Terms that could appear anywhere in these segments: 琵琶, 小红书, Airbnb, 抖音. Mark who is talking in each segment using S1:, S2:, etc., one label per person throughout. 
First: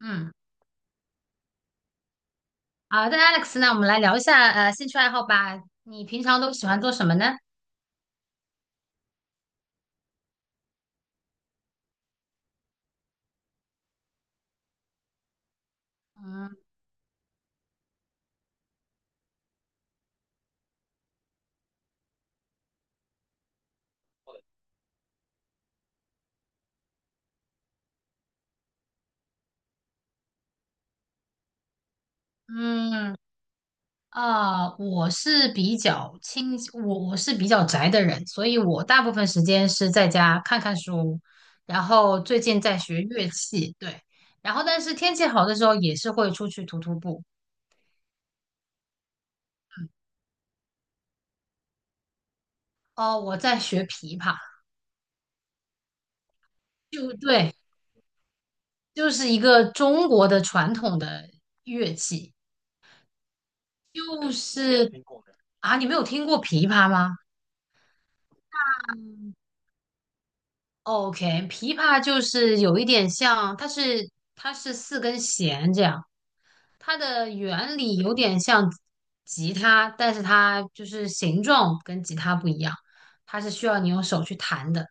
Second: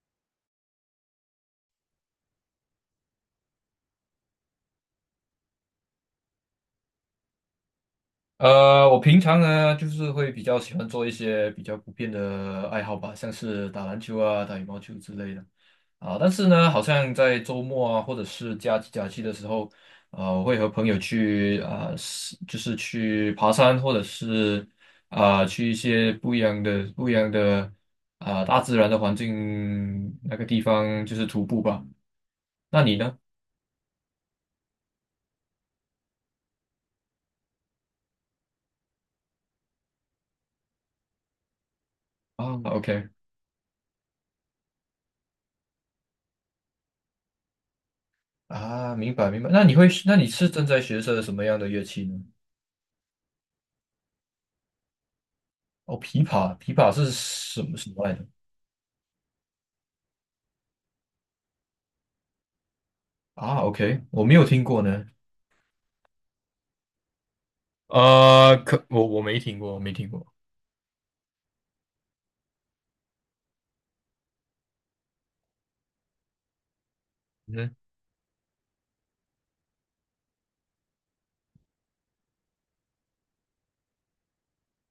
S1: 嗯，好的，Alex，那我们来聊一下兴趣爱好吧。你平常都喜欢做什么呢？
S2: 我平常呢，就是会比较喜欢做一些比较普遍的爱好吧，像是打篮球啊、打羽毛球之类的啊。但是
S1: 嗯
S2: 呢，好像在周末啊，或者是假期的时候，我会和朋友去就是去爬山，或者是去一些不一样的大自然的环境那个地方，就是徒步吧。那你
S1: 嗯，
S2: 呢？
S1: 我是比较宅的人，所以我大部分时间是在家看看书，然后最
S2: 啊
S1: 近在学
S2: ，OK。
S1: 乐器，对，然后但是天气好的时候也是会出去徒步。
S2: 啊，明白明白。那你是正在学着什么样的乐器呢？
S1: 哦，我在学琵琶，
S2: 哦，琵琶，琵琶是
S1: 就对，
S2: 什么什么来着？
S1: 就是一个中国的传统的乐器，
S2: 啊，OK，我
S1: 就
S2: 没有听过
S1: 是
S2: 呢。
S1: 啊，你没有听过琵琶吗？
S2: 可我
S1: 嗯
S2: 没听过，我没听过。
S1: ，OK，琵琶就是有一点像，它是四根弦这样，它的原理有点像吉他，但是它就是形状跟吉他不一样，它是需要你用手去弹的。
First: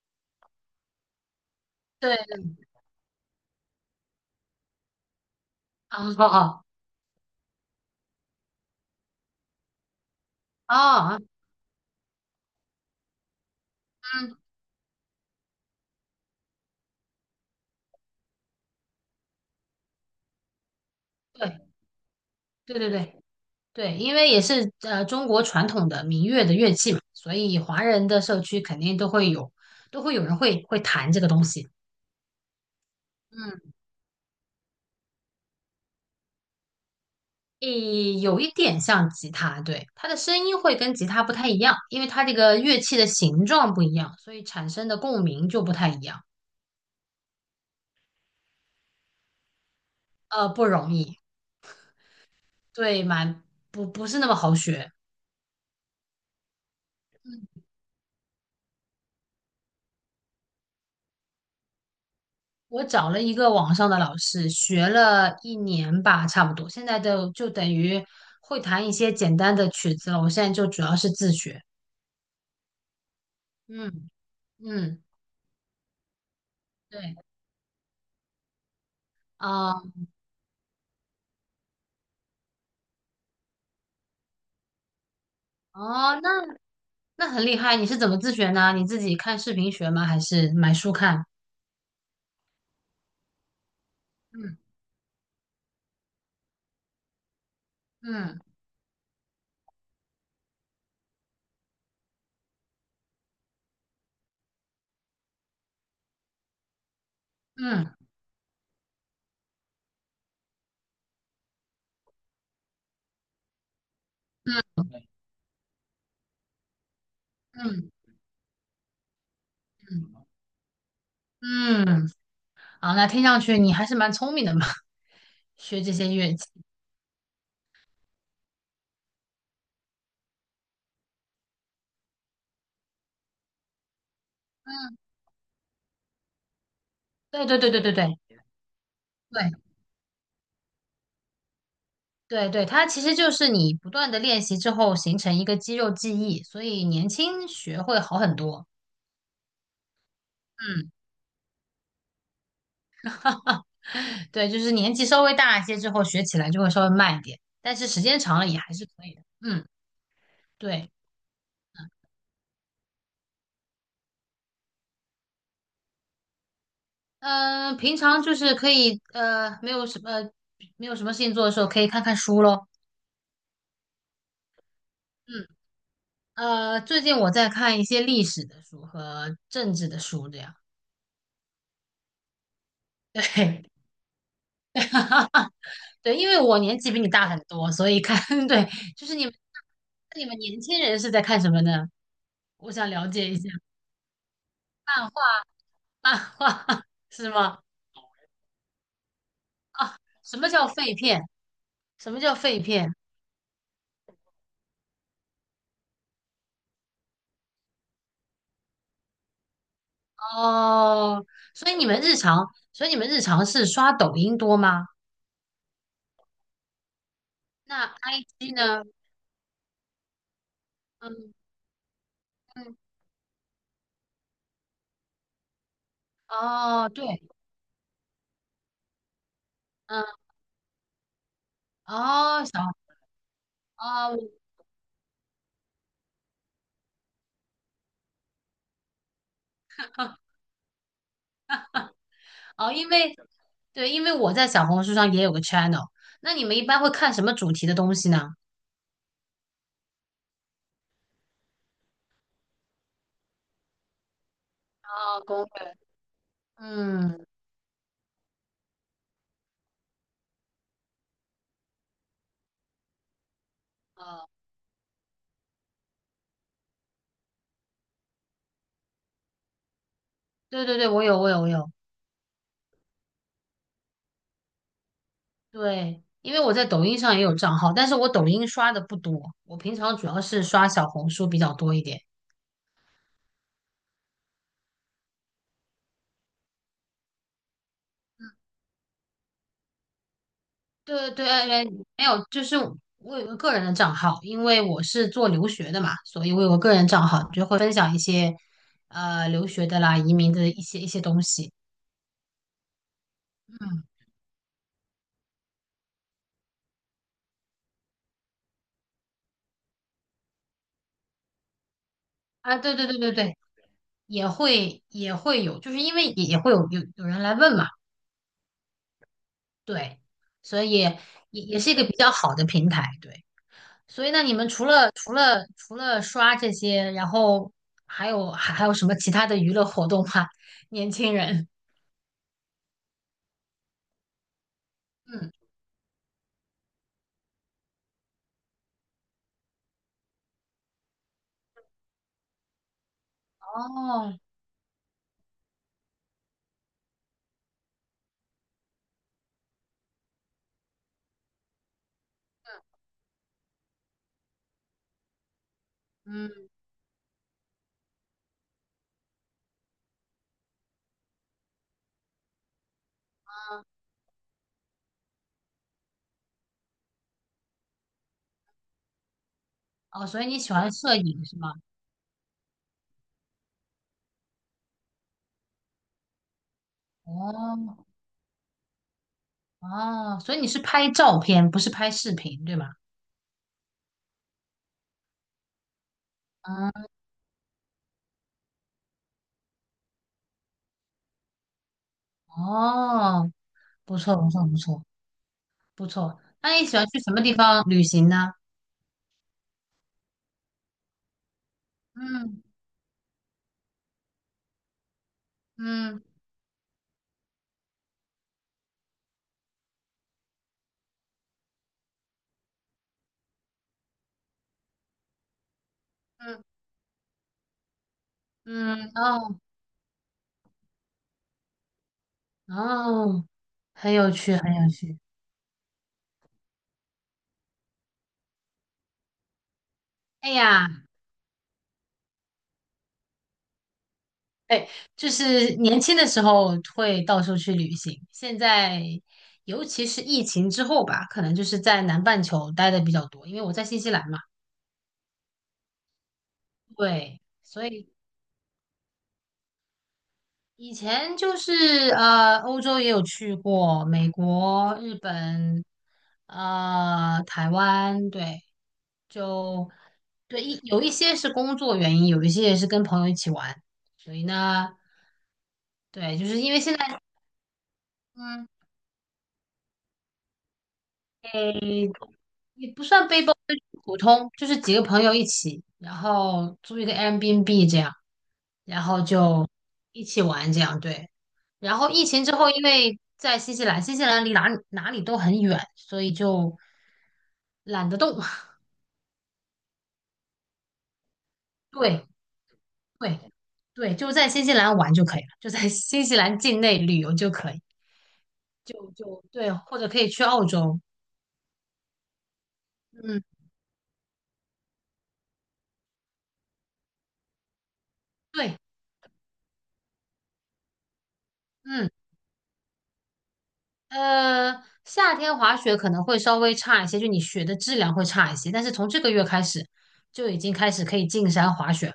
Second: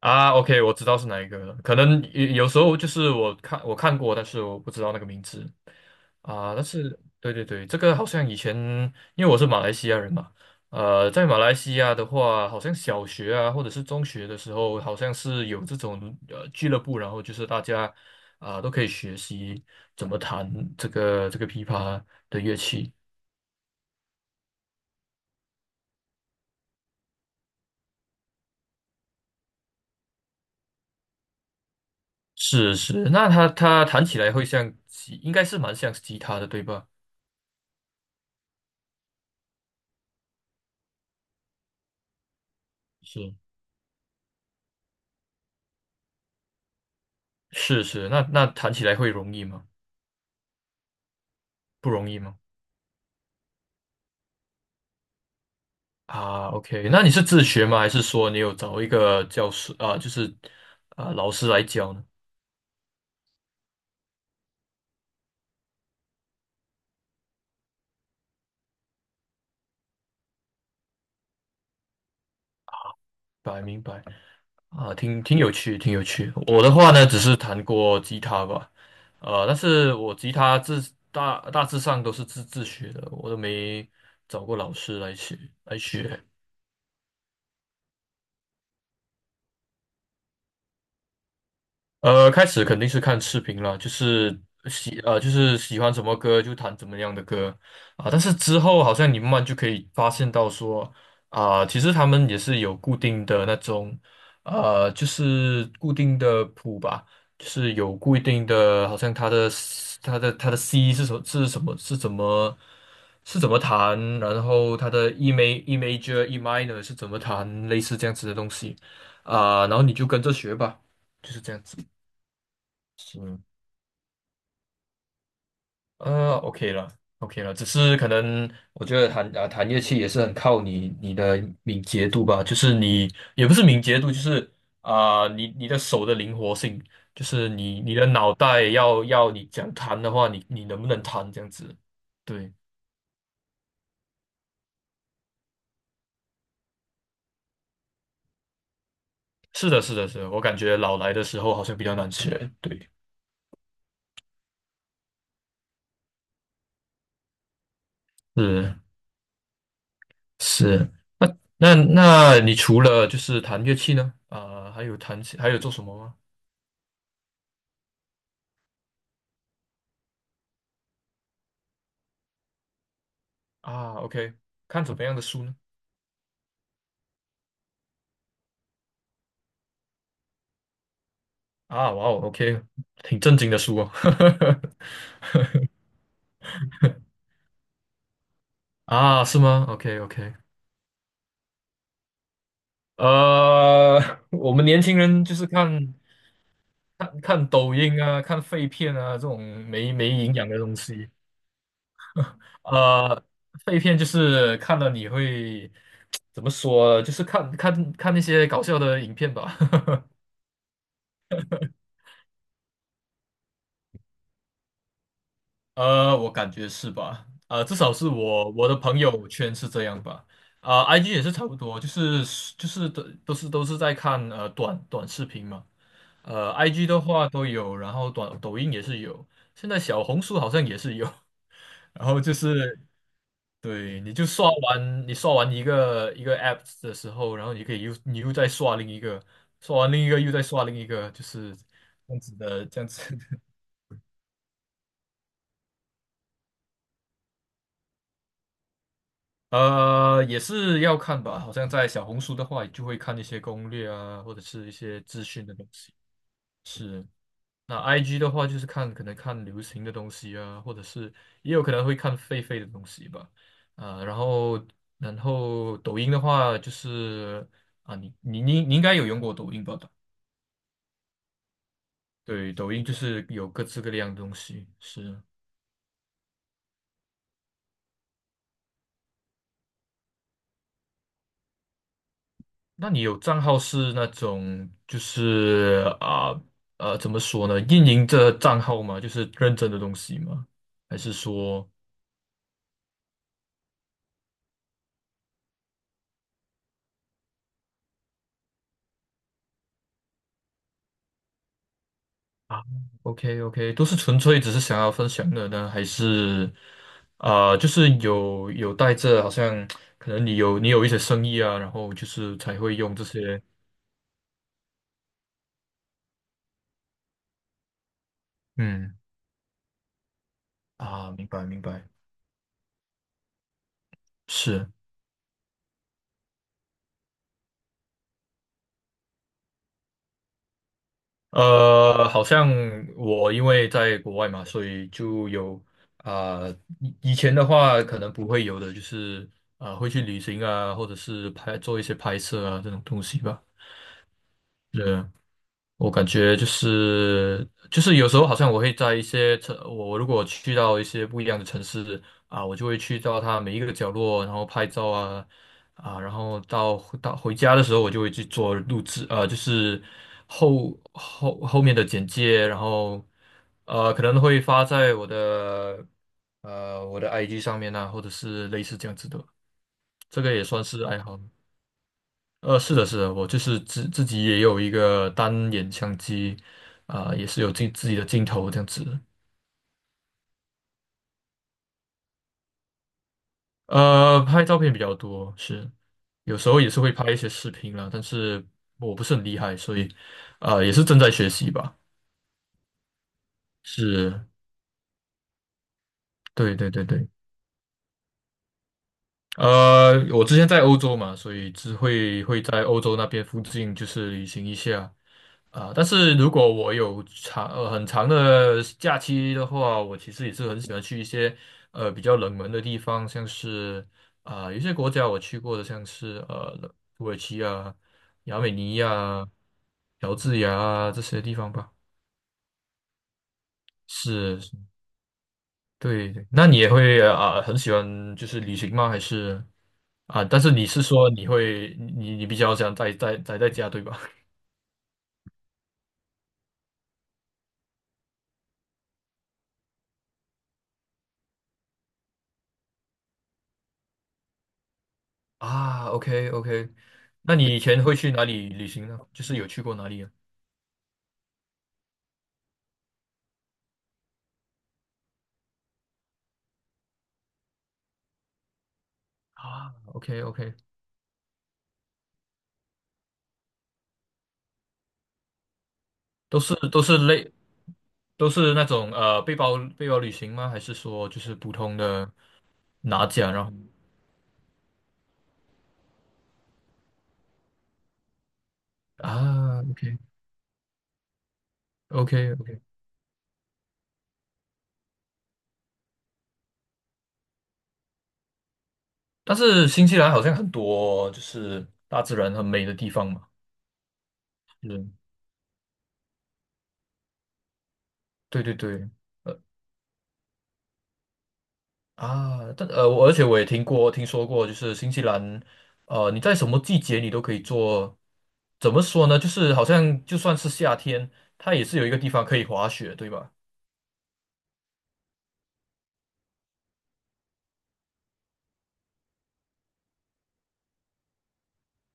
S2: 啊，OK，我知道是哪一个了。可能
S1: 对，
S2: 有时候就是我看过，但是我不知道那个名字
S1: 啊哦
S2: 啊。
S1: 哦
S2: 但是对对对，这个好像以前因为我是马来西亚人嘛。
S1: 哦，
S2: 在马来西亚的话，好像小学啊或者是中学
S1: 嗯，
S2: 的时候，好像是有这种俱乐部，然后就是大家都可以学习怎么弹这个琵
S1: 对
S2: 琶的乐
S1: 对对
S2: 器。
S1: 对对，因为也是中国传统的民乐的乐器嘛，所以华人的社区肯定都会有，都会有人会弹这个东西。
S2: 是是，那它
S1: 嗯。
S2: 它弹起来会应该是蛮像吉他的，对吧？
S1: 诶，有一点像吉他，对，它的声音会跟吉他不太一样，因为它这个乐器的
S2: 是。
S1: 形状不一样，所以产生的共鸣就不太一样。
S2: 是是，那弹起来会容易吗？
S1: 呃，不容易，
S2: 不容易吗？
S1: 对，蛮不是那么好学。
S2: 啊，OK，那你是自学吗？还是说你有找一个教师啊，就是老师来教呢？
S1: 我找了一个网上的老师，学了一年吧，差不多，现在就等于会弹一些简单的曲子了。我现在就主要是自学。
S2: 明白明白。
S1: 嗯
S2: 啊，
S1: 嗯，
S2: 挺有趣，挺有趣。我的话呢，
S1: 对，
S2: 只是弹过吉他吧。但
S1: 啊、
S2: 是我吉他大致上都是自学的，我都没找过老师来学来
S1: 哦，
S2: 学。
S1: 那很厉害，你是怎么自学呢？你自己看视频学吗？还是买书看？
S2: 开始肯定是看视频了，就是
S1: 嗯。
S2: 就是喜欢什么歌就弹怎么样的歌啊。但是
S1: 嗯
S2: 之后好像你慢慢就可以发现到说啊，其实他们也是有固定的那种就是固定的谱吧，就是
S1: 嗯
S2: 有固定的，好像它的 它的 C 是什么是怎么弹，然后
S1: 嗯
S2: 它的 E major E minor 是怎么弹，类
S1: 嗯
S2: 似这样子的东西啊，然后你就跟着学吧，就是这样子。
S1: 嗯，好，那听
S2: 是。
S1: 上去你还是蛮聪明的嘛，学这些乐器。
S2: OK 了，OK 了，只是可能我觉得弹乐器也是很靠你的敏捷度吧，就是你也不是敏捷度，就是
S1: 嗯，
S2: 你的手的灵活性，就
S1: 对
S2: 是
S1: 对对对
S2: 你
S1: 对
S2: 你的
S1: 对
S2: 脑袋要你
S1: 对
S2: 讲弹的话，你能不能弹这样子？
S1: 对
S2: 对，
S1: 对，它其实就是你不断的练习之后形成一个肌肉记忆，所以年轻学会好很多。
S2: 是的，是的，是的，我感觉
S1: 嗯，
S2: 老来的时候好像比较难学，对，
S1: 对，就是年纪稍微大一些之后学起来就会稍微慢一点，但是时间长了也还
S2: 是
S1: 是可以的。嗯，
S2: 是，
S1: 对，
S2: 那那那你除了就是弹乐器呢，还有还有做什么吗？
S1: 平常就是可以没有什么没有什么事情做的时候，可以看看书咯。
S2: 啊，OK，看怎么样的书
S1: 嗯。
S2: 呢？
S1: 呃，最近我在看一些历史的书和政治的书，这样。
S2: 啊，哇哦，OK，挺正经的
S1: 对，
S2: 书哦。
S1: 对，因为我年纪比你大很多，所以看，对，就是你
S2: 啊，
S1: 们
S2: 是吗？OK
S1: 你
S2: OK。
S1: 们年轻人是在看什么呢？我想了解一下，
S2: 呃，我们年轻
S1: 漫画，
S2: 人就是看
S1: 漫画
S2: 看
S1: 是
S2: 看
S1: 吗？
S2: 抖音啊，看废片啊，这种没
S1: 啊，
S2: 没营
S1: 什么
S2: 养的
S1: 叫
S2: 东
S1: 废
S2: 西。
S1: 片？什么叫废片？
S2: 呃，废片就是看了你会 怎么说？就是看那些搞笑的影片吧。
S1: 哦，所以你们日常，所以你们日常是刷抖音多吗？
S2: 我感觉是吧？至
S1: 那
S2: 少是我
S1: IG
S2: 我的
S1: 呢？
S2: 朋友圈是这样吧。IG 也
S1: 嗯
S2: 是差不多，就是就
S1: 嗯，
S2: 是都是在看短视频嘛。IG
S1: 哦，
S2: 的
S1: 对，
S2: 话都有，然后抖音也是有，现在小
S1: 嗯，
S2: 红书好像也是有。然后就
S1: 哦，小，
S2: 是，对，你
S1: 哦，
S2: 就刷完你刷完一个一个 app 的时候，然后你可以又再刷另一个，刷完另一个又 再刷另一个，就是这样子的，
S1: 哦，
S2: 这样
S1: 因
S2: 子。
S1: 为对，因为我在小红书上也有个 channel，那你们一般会看什么主题的东西呢？
S2: 也是要看吧，好像在小红书的话，就会看一些攻略啊，或者是一些
S1: 啊，
S2: 资
S1: 攻
S2: 讯的东
S1: 略，
S2: 西。是。
S1: 嗯，
S2: 那 IG 的话，就是可能看流行的东西啊，或者是也有可能会看狒狒的东西吧。啊、然
S1: 啊，
S2: 后然后抖音的话，就是你应该有用过抖音吧？
S1: 对对对，我有我有，
S2: 对，抖音就是有各式各样的东西。是。
S1: 对，因为我在抖音上也有账号，但是我抖音刷的不多，我平常主要是刷小红书比较多一点。
S2: 那你有账号是那种就是怎么说呢？运营这账号吗？就是认真的东西吗？还
S1: 对
S2: 是
S1: 对，哎哎
S2: 说
S1: 没有，就是我有个个人的账号，因为我是做留学的嘛，所以我有个个人账号，就会分享一些留学的啦、移民的一些东西。
S2: 啊，OK OK。
S1: 嗯，
S2: 都是纯粹只是想要分享的呢？还是就是有带着好像可能你有一些生意啊，然后就是
S1: 啊，
S2: 才
S1: 对
S2: 会
S1: 对
S2: 用
S1: 对
S2: 这
S1: 对对，
S2: 些
S1: 也会有，就是因为也会有有人来问嘛，
S2: 嗯
S1: 对，所以
S2: 明白
S1: 也
S2: 明
S1: 是一个
S2: 白，
S1: 比较好的平台，对。所以那你们
S2: 是。
S1: 除了刷这些，然后还有什么其他的娱乐活动吗？年轻人，
S2: 好像我因为在国外嘛，所以就
S1: 嗯，
S2: 有啊、以前的话可能不会有的，就是会去旅行啊，或者是做一些拍摄啊这种东西吧。
S1: 哦，
S2: 对，我感觉就是有时候好像我会在一些城，我如果去到一些不一样的城市，我就会去到它每一个角落，然后拍照啊，然
S1: 嗯，
S2: 后到回家的时候，我就会去做录制。就是后面的简介，然后可能会发在我的 IG 上面啊，或者是类似这样子的，
S1: 哦，所
S2: 这
S1: 以
S2: 个
S1: 你
S2: 也
S1: 喜
S2: 算
S1: 欢
S2: 是
S1: 摄
S2: 爱好。
S1: 影是吗？
S2: 是的，是的，我就是自己也有一个单眼相机，也是有
S1: 哦
S2: 自己的镜头这样子。
S1: 哦，所以你是拍照片，不是拍视频，对吗？
S2: 拍照片比较多。是，有时候也是
S1: 嗯，
S2: 会拍一些视频啦，但是我不是很厉害，所以，也是正在学习吧。
S1: 哦，不错
S2: 是，
S1: 不错不错不错。那
S2: 对
S1: 你
S2: 对
S1: 喜
S2: 对
S1: 欢去
S2: 对。
S1: 什么地方旅行呢？
S2: 我之前在欧洲嘛，所以只会
S1: 嗯
S2: 会在欧洲那边附近就是旅行一下。啊，但
S1: 嗯
S2: 是如果我有很长的假期的话，我其实也是很喜欢去一些比较冷门的地方，像是有些国家我去过的，像是
S1: 嗯
S2: 土耳其啊、亚美尼
S1: 嗯，
S2: 亚、
S1: 哦
S2: 乔治亚啊这些地方吧。
S1: 哦，很有趣，
S2: 是，是
S1: 很有趣。
S2: 对对。那你也会很喜欢就是旅行吗？还是
S1: 哎
S2: 但是你
S1: 呀，
S2: 是说你会你你比较想待在家对吧？
S1: 哎，就是年轻的时候会到处去旅行，现在尤其是疫情之后吧，可能就是在南半球待的比较多，因为我在新西兰嘛。
S2: 啊，OK OK。
S1: 对，
S2: 那你以
S1: 所
S2: 前
S1: 以
S2: 会去哪里旅行呢？就是有去过哪里啊？
S1: 以前就是欧洲也有去过，美国、日本，呃，台湾，对，就
S2: 啊，OK
S1: 对，一
S2: OK。
S1: 有一些是工作原因，有一些也是跟朋友一起玩，所以呢，对，就
S2: 都
S1: 是因
S2: 是
S1: 为现
S2: 都是
S1: 在，
S2: 类都
S1: 嗯，
S2: 是那种背包旅行吗？还是说就是普通
S1: 诶，
S2: 的
S1: 也不
S2: 拿
S1: 算背
S2: 奖
S1: 包，
S2: 然后
S1: 就是普通，就是几个朋友一起，然后租一个 Airbnb 这样，然后就
S2: OK
S1: 一起玩这样，对。然后疫
S2: OK
S1: 情之后，
S2: OK。
S1: 因为在新西兰，新西兰离哪里哪里都很远，所以就懒得动。
S2: 但是新西兰好像很多就是大
S1: 对
S2: 自然很美的地方
S1: 对
S2: 嘛。
S1: 对，就在新西兰玩
S2: 嗯，
S1: 就可以了，就在新西兰境内旅游就可以。
S2: 对对对。
S1: 就对，或者可以去澳洲。
S2: 而
S1: 嗯，
S2: 且我也听过、听说过，就是新西兰。你在什么季节你都可以做，
S1: 对，
S2: 怎么说呢？就是好像就算是夏天，它也是有
S1: 嗯，
S2: 一个地方可以滑雪，对吧？
S1: 呃，夏天滑雪可能会稍微差一些，就你雪的质量会差一些，但是从这个月开始就已经开始可以进山滑雪了。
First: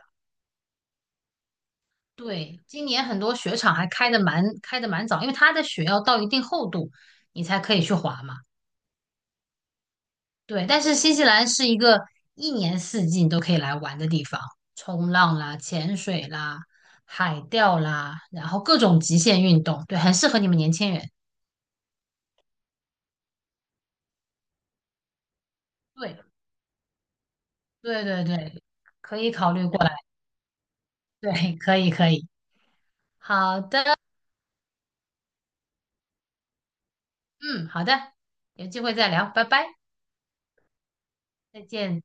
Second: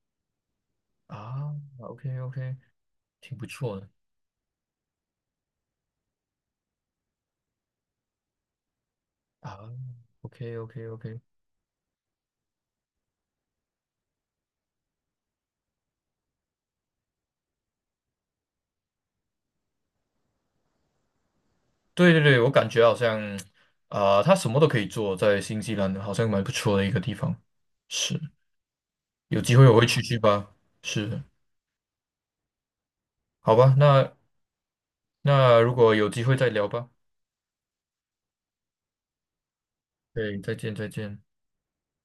S2: 啊，OK OK，
S1: 对，今年很多
S2: 挺不
S1: 雪场
S2: 错
S1: 还
S2: 的。
S1: 开的蛮早，因为它的雪要到一定厚度，你才可以去滑嘛。
S2: 啊，OK
S1: 对，但
S2: OK
S1: 是新
S2: OK。
S1: 西兰是一个一年四季你都可以来玩的地方，冲浪啦、潜水啦、海钓啦，然后各种极限运动，对，很适合你们年轻人。
S2: 对对对，我感觉好像它什么都可以做，在新西兰好
S1: 对。
S2: 像蛮不错的一个地方。
S1: 对
S2: 是，
S1: 对对，可以
S2: 有
S1: 考
S2: 机
S1: 虑
S2: 会
S1: 过
S2: 我会
S1: 来。
S2: 去去吧。是，
S1: 对，可以可以。
S2: 好
S1: 好
S2: 吧。
S1: 的，
S2: 那如果有机会再聊吧。
S1: 嗯，好的，有机会再聊，拜拜，
S2: 对，再见再见。
S1: 再见。